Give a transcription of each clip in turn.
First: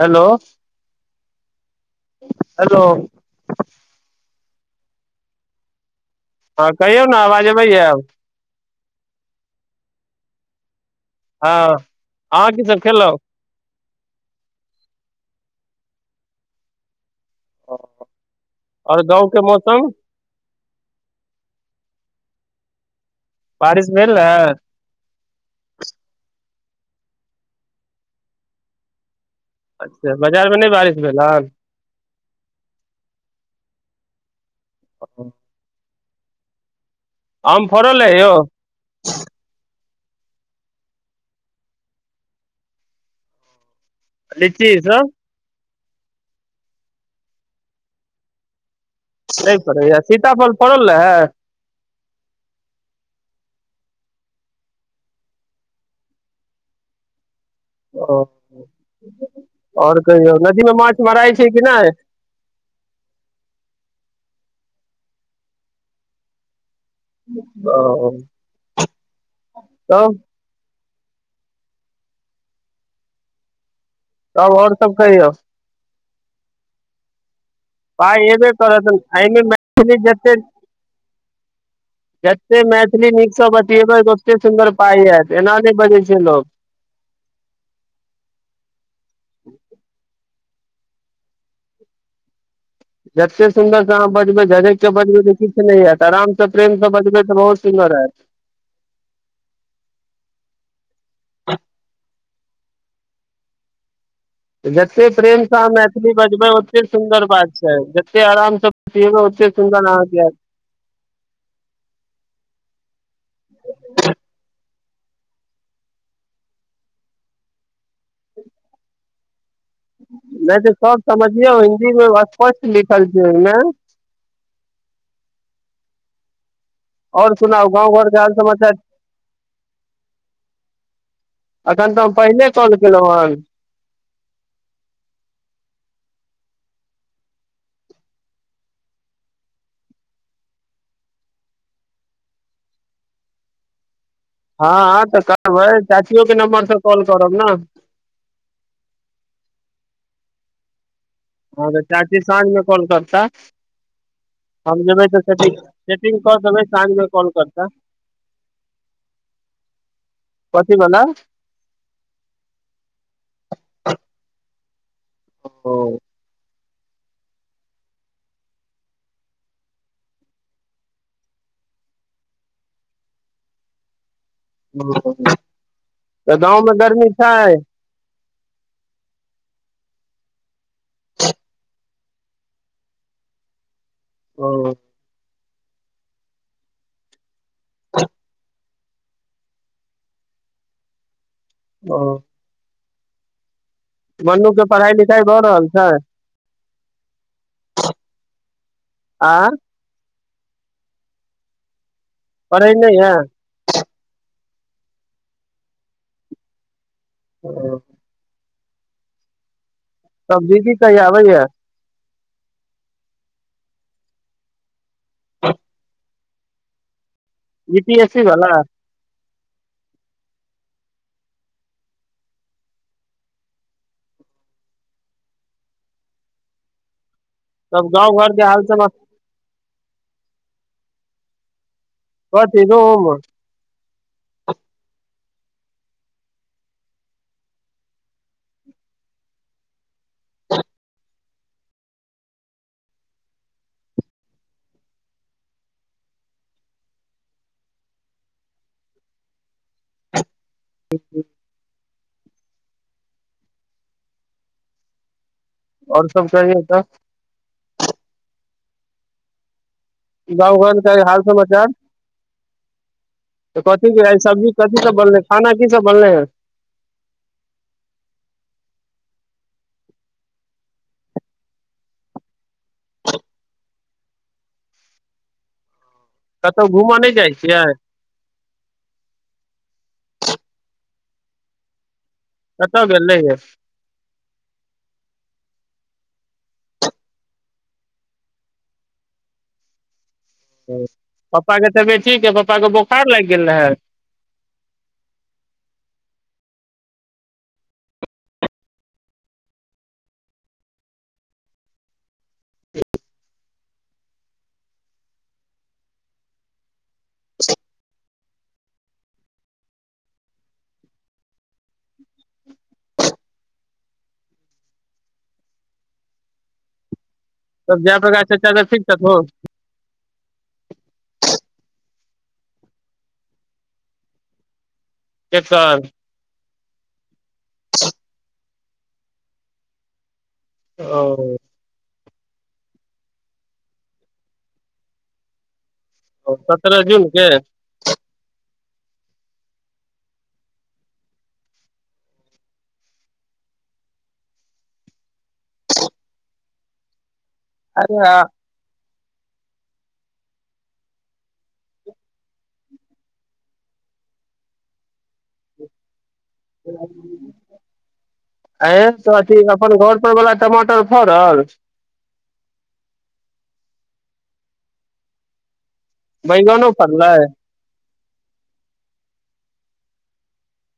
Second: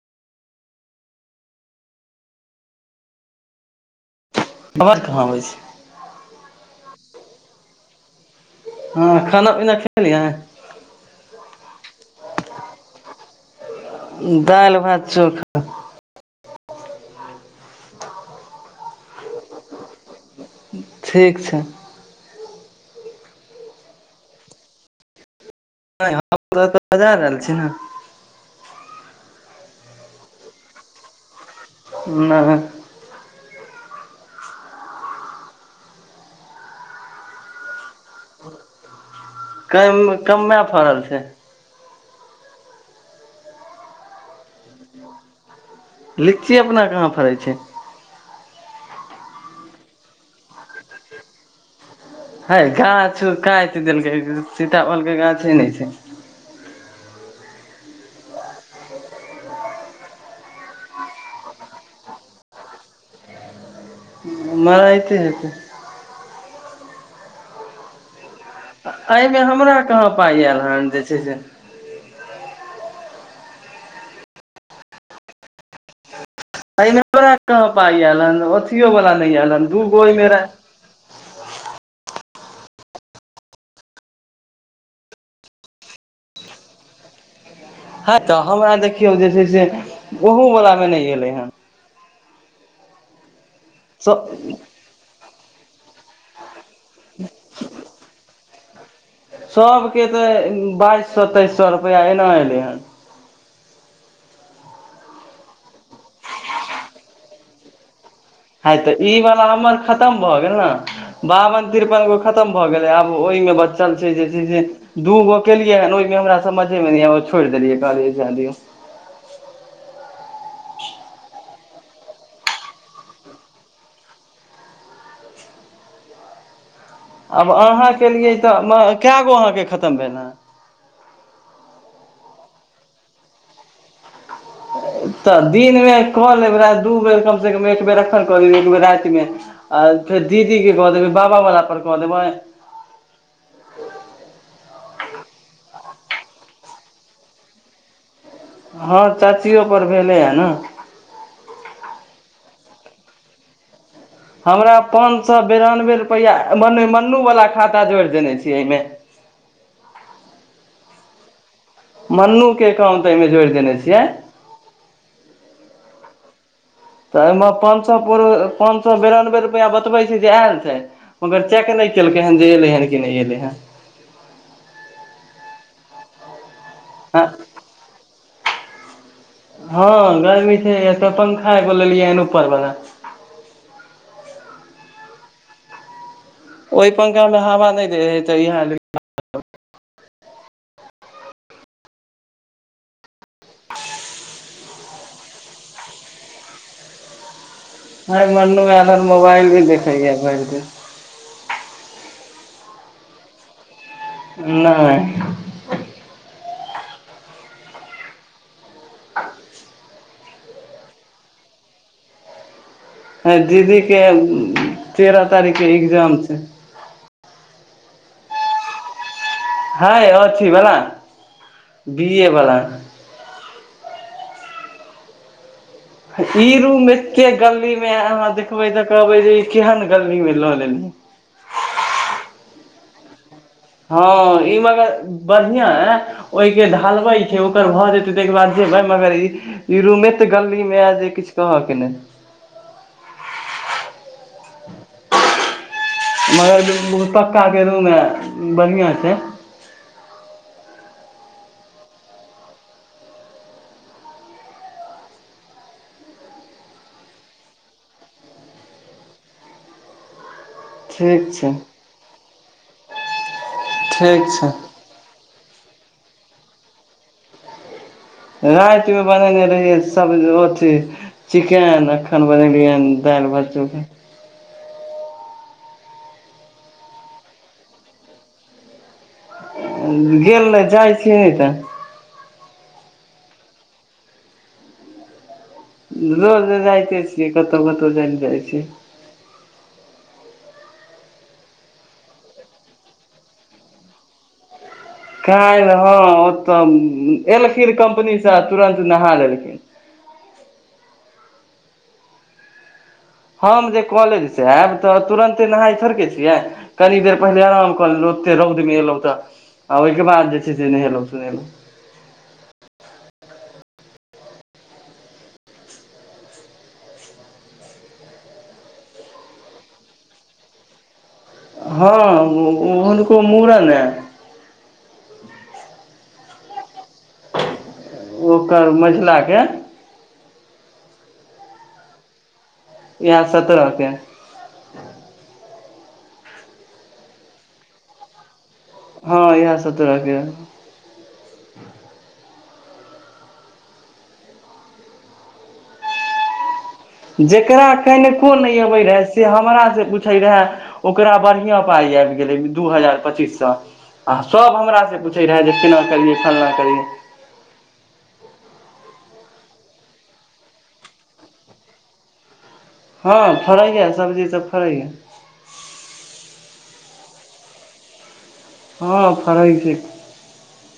Hello hello अवाज कहां आबै छै हँ कहियौ ने अवाज अबै अब हँ खाना पीना खैलियै हँ अहाँ कीसभ खेलउ दाइल भात चोखा ह ओर गाँव के मौसम ठीक छै बारिश भेल रैह नहि हम तऽ बजार एल छी न अच्छा बाजारमे नहि बारिश भेलहन नहि [unintelligible] आम फरल येओ कम कमे फड़ल छै लिची सभ लीची अपना कहाँ फड़ै छै नहि फड़ैए सीताफल फड़ल रहै हइ गाछो काइट देलकै सीताफलके गाछे नहि छै ओ ओर कहियौ नदीमे माछ मरायै छै कि नहि मरायै एत्ते हेतै ओ [inaudible] एहिमे हमरा कहाँ तब पाय आयल हांँ जे से जे [inaudible] तब ओर सब कहियौ एहिमे हमरा कहांँ पाइ एल हं एबे करत अथियो वाला नहि एहिमे आयल हन दू मैथिली गोट ओहिमे जते रहय जते मैथिली नीकसँ बतियेबै तऽ ओतय सुन्दर पाइ आयत एना नहि बजैत छैक लोक ह तऽ हमरा देखियौ जे छै से ओहु वला एलयू ह जत्ते [inaudible] सुन्दरसँ अहाँ बजबय झजक केँ बजबय त किछु नहि [inaudible] प्रेम से बजबै तऽ बहुत सुन्दर हयत सबकेँ तऽ बाइस सौ तेइस सौ रुपआ एना एलय हां। हन [inaudible] जते प्रेमसँ अहाँ बजबय ओतेक सुन्दर [unintelligible] से हय ई बतियेबै वला ओते हमर सुन्दर खतम अहाँके भ हयत गेल न बाबन तिरपन गोट खतम भ गेलै आब ओहिमे बच्चल छैक जे छै से दू गोट केलियै हन ओहिमे हमरा समझेमे नहि आयल छोड़ि देलियै कहलियै जाय दियउ नै त सब समझियौ कि यौ स्पष्ट लिखल छैक ओहिमे आओर आब सुनाउ अहाँ गाँव घर के केलियै हाल तो समाचार कैट गोट अहाँके खतम भेल हँ। एखन त हम पहिनेे कॉल केलहुँ हन तऽ दिनमे क लेब राति दू बेर कम सँ कम एक बेर एखन क दियउ एक बेर रातिमे आ फेर दीदीकेँ क देबय बाबा वला पर क देबय। हाँ हाँ त क [inaudible] बै चाचियो केँ नम्बर सँ कॉल करब न हँ चाचियो पर भेलै ह न हँ त चाची साँझमे कॉल करतीह हमरा पाँच सौ बेरानबे रुपैआ कऽ देबै मने साँझ मे कॉल मन्नूवला करता खाता जोड़ि देने छी एहिमे कथी बला मन्नू केँ अकाउंट एहिमे जोड़ि देने छियै ओ [inaudible] तऽ एहिमे पाँच सौ बेरानबे रुपैआ बतबय छैक जे आयल छैक मगर चेक नहि केलकय हन जे अयलय हन कि नहि अयलय हन [inaudible] गाँव मे गरमी छै हन हँ गरमी छैक एतय पंखा एगो लेलियै हन ऊपरवला व [inaudible] ओहि पंखा मे हावा नै दे हइ त इहय लेलिय [inaudible] ओ [inaudible] मन्नूके पढ़ाइ लिखाइ भऽ रहल छै ह मन्नू हमर आ मोबाइल भी देखैयै भर [inaudible] पढ़ै नहि य नइ ओ [inaudible] तब दीदी कहिया अबैया ह दीदीके तेरह तारीख के इग्जाम छै बीपीएसी वाला हँ अथि बला बी ए बला ई रूममे एते गर्मी तब मे गाँव अहाँ घर के हाल देखबै तऽ समाचार कहबे जे केहन गली में लऽ लेली कथि दु हँ इमगर बढ़िया है ओहिये ढालबै छै ओकर भऽ जेतै त एक बार जेबै मगर इ रूमेत गर्मी मे एजे किछ कहऽ के ने मगर जे पक्काके रूममे बढ़ियां छै [inaudible] ओर सब कहियौ त गाँंव घर के हाल ठीक छै समाचार कथी बुझायै छै सब्जी कथी सब बनले ह खाना की सब बनले हैं रातिमे बनेलियै रहियै सभ ले रोटी चिकेन अखन बनेलियै ह दाइल भात चोखा कतहु घूमअ नहि जाइ छियै गेल ने जाइ छियै नहि तऽ कत्त गेलै रैहै रोज जाइते छियै कतउ कतउ जाइ जाइ छियै पप्पा के तबियत ठीक है पप्पाके बोखार लाग गेल रहै कालौ हँ ओ तऽ एलखिन कम्पनीसे तुरन्त नहा लेलखिन हम जे कॉलेज से एब तऽ तुरंते नहााय थोड़केे छियै कनी देर पहिले आराम कऽ लेलहुँ ओते रौउद मे एलऔ तऽ आ ओहिके बाद जे छै से नहेलहुं सुनेलउ धिया पुता ठीक छतुन हँ हुनको मुड़न है एक साल [inaudible] ओकर मझिलाके ओ इएह सत्तरहके ओ सत्तरह जून के हँ इहे सतरहके जेकरा अरे कनिको नहि अबै रहै से हमरा से पूछे रहे ओकरा बढ़िया पाय आबि गेले दू हजार पच्चीस सौ आ सब हमरा से पूछे रहे जे केना करियै फल्लाँ करियै ह अए त अथी अपन घर पर बला टमाटर फड़ल हँ फड़ैए सबजी तऽ फड़ैए बैंगनो फड़लै हँ फड़ै छै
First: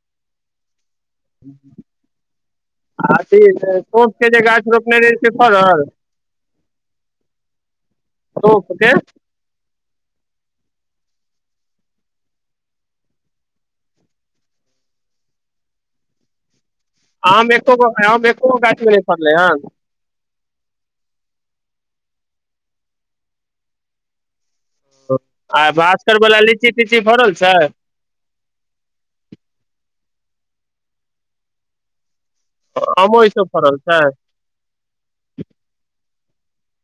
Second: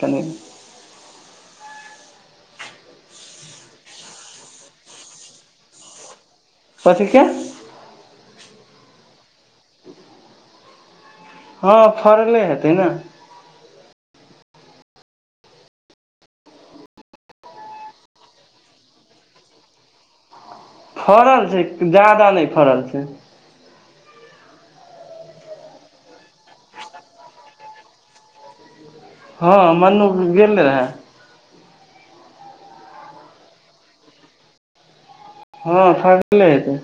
तनि आथी सोपके जे गाछ रोपने रहै से फड़ल कथीके सोंफ के हँ फड़ले हेतै ने आम एको गो एको गो गाछमे नहि फड़लै ह फड़ल छै जादा नहि फड़ल छै आइ बात उत्तर वाला लीची तीची फड़ल छै हँ मनु गेल रेहै आमो ईसभ फड़ल छै हँ फरले हेतइ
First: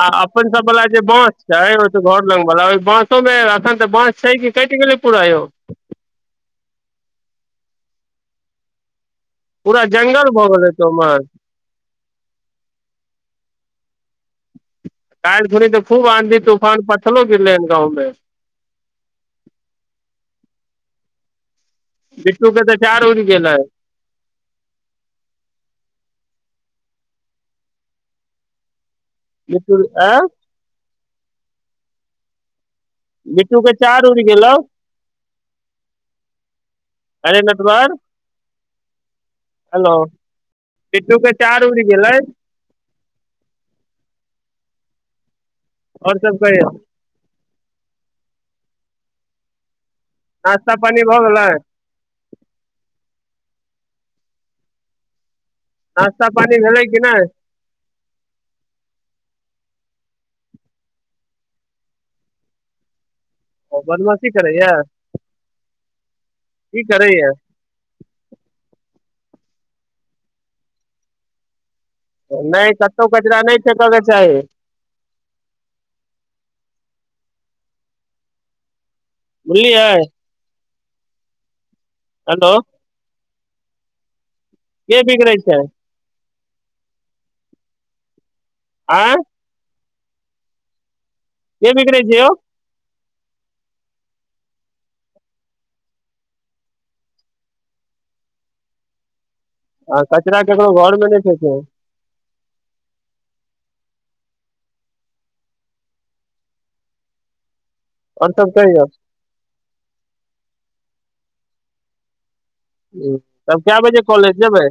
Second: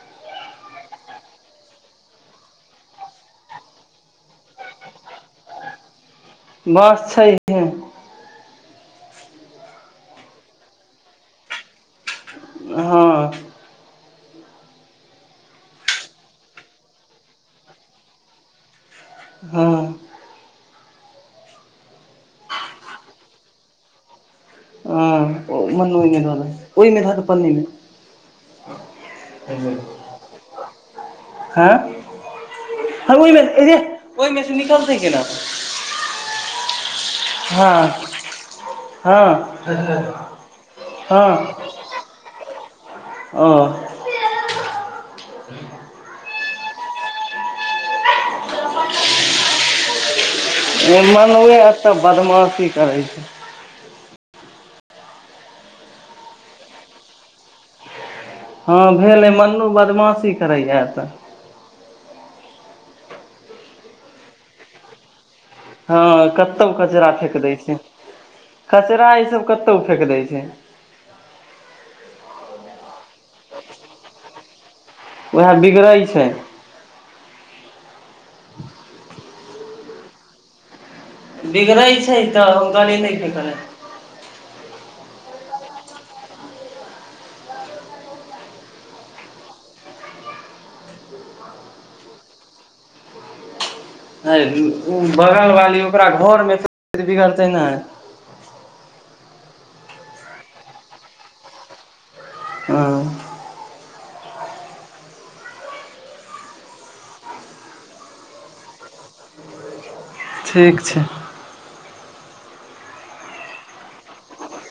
आ अपन सभ वला जे बाँस छै ओ घर लग वला ओहि बाँसोमे एखन तऽ बाँस छै कि कटि गेलै पूरा यौ बाँस छै इ पूरा जंगल भऽ गेल ह त उमहर हँ काईल खूनी तऽ खूब आँधी तूफान पथलो गिरलई या गाँव मे हुँ बिट्टू के तऽ चार ऊरी गेलई हँ ओ मन्नू ओय में धऽइ ओहिमे ध दहि पल्नीमे बिट्टू आंय हँ हँ ओहिमेे बिट्टू के चार उड़ि गेलौ ओहिमेसँ निकलतै केना अरे नटवर हँ हँ हेलो किट्टू के चार हँ उड़ि गेलै ओ और सब कहियो नास्ता ओ पानी भऽ गेलै मनबे आ तऽ बदमाशी करै छै नश्ता पानी भेलै कि नाई हँ भेल अई मनू बदमाशी करैया एत ओ बदमाशी करैया हँ कतउ की कचरा करैया फेक दै छै कचरा ई सब कतऊ फेक दै छै नहि क कतो कचरा नहि फेकऽके चाही ओहै बिगड़ै छै बोझलियै बिगड़ै छै तऽ गली नहि तं के बिगड़ै छै आँ के बिकड़े छै ओ आ ओ बगलवाली ओकरा घरमे फेर बिगड़तै ने आ कचरा केकरो घरमे नाई फेकियौ आॉ और सब कहि यउ ठीक छै ह तब कै बजे कॉलेज जेबै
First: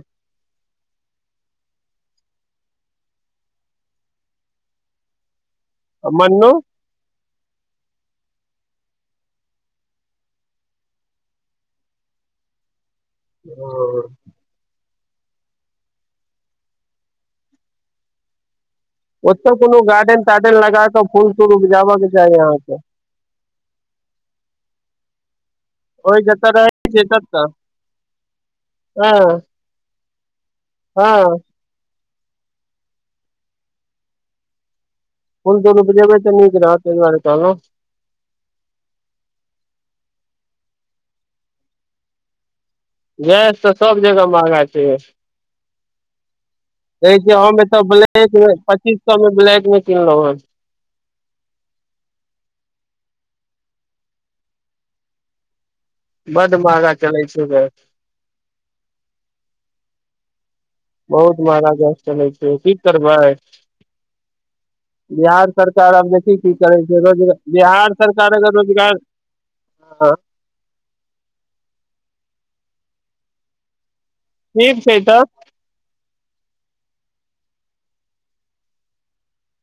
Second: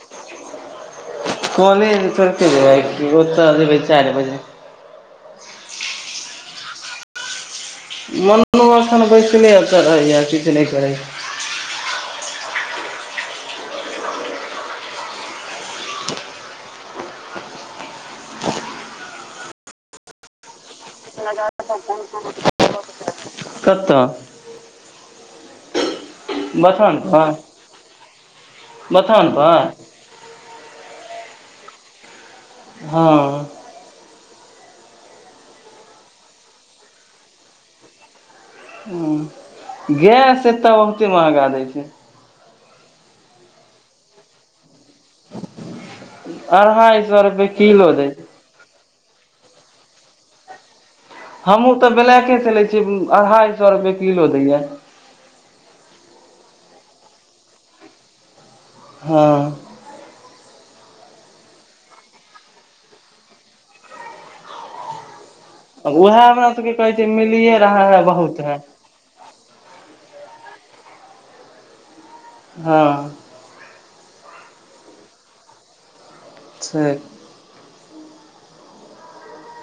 कॉलज करके जाई छी ओत जेबै चार बजे मनु मनुओं अखन बैसले चढ़ैए किीछु नहि करैए ह ओतय कोनो गार्डेन तार्डन लगा कऽ फूल तूल उपजाबय के चाही अहाँके कत्त ओहि जतऽ रहै बथान छै पर ततऽ हँ बथान पर हँ हँ फूल तूल उपजेबय त नीक रहत तय दुआरे कहलहूँ ह गैस एतय बहुते महगा दै छै गैस तऽ सब जगह महगा छै अढ़ाइ कह सए रुपए हमे एत्त किलो दै छै ब्लैकमे पच्चीस स मे ब्लैक मे किनलहु है हमहूँ तऽ ब्लैकेसे लै छीयै अढ़ाइ सौ रुपए किलो दैए बड महगा चलै छै ग हँ बहुत महगा गैस चलै छै की करबै बिहार सरकार आब उएह देखी हमरा की सबके करै कहै छै रोजगार मिलिये रहा बिहार है सरकार बहुत है अगर रोजगार ह हँ ठीक छै तऽ ठीक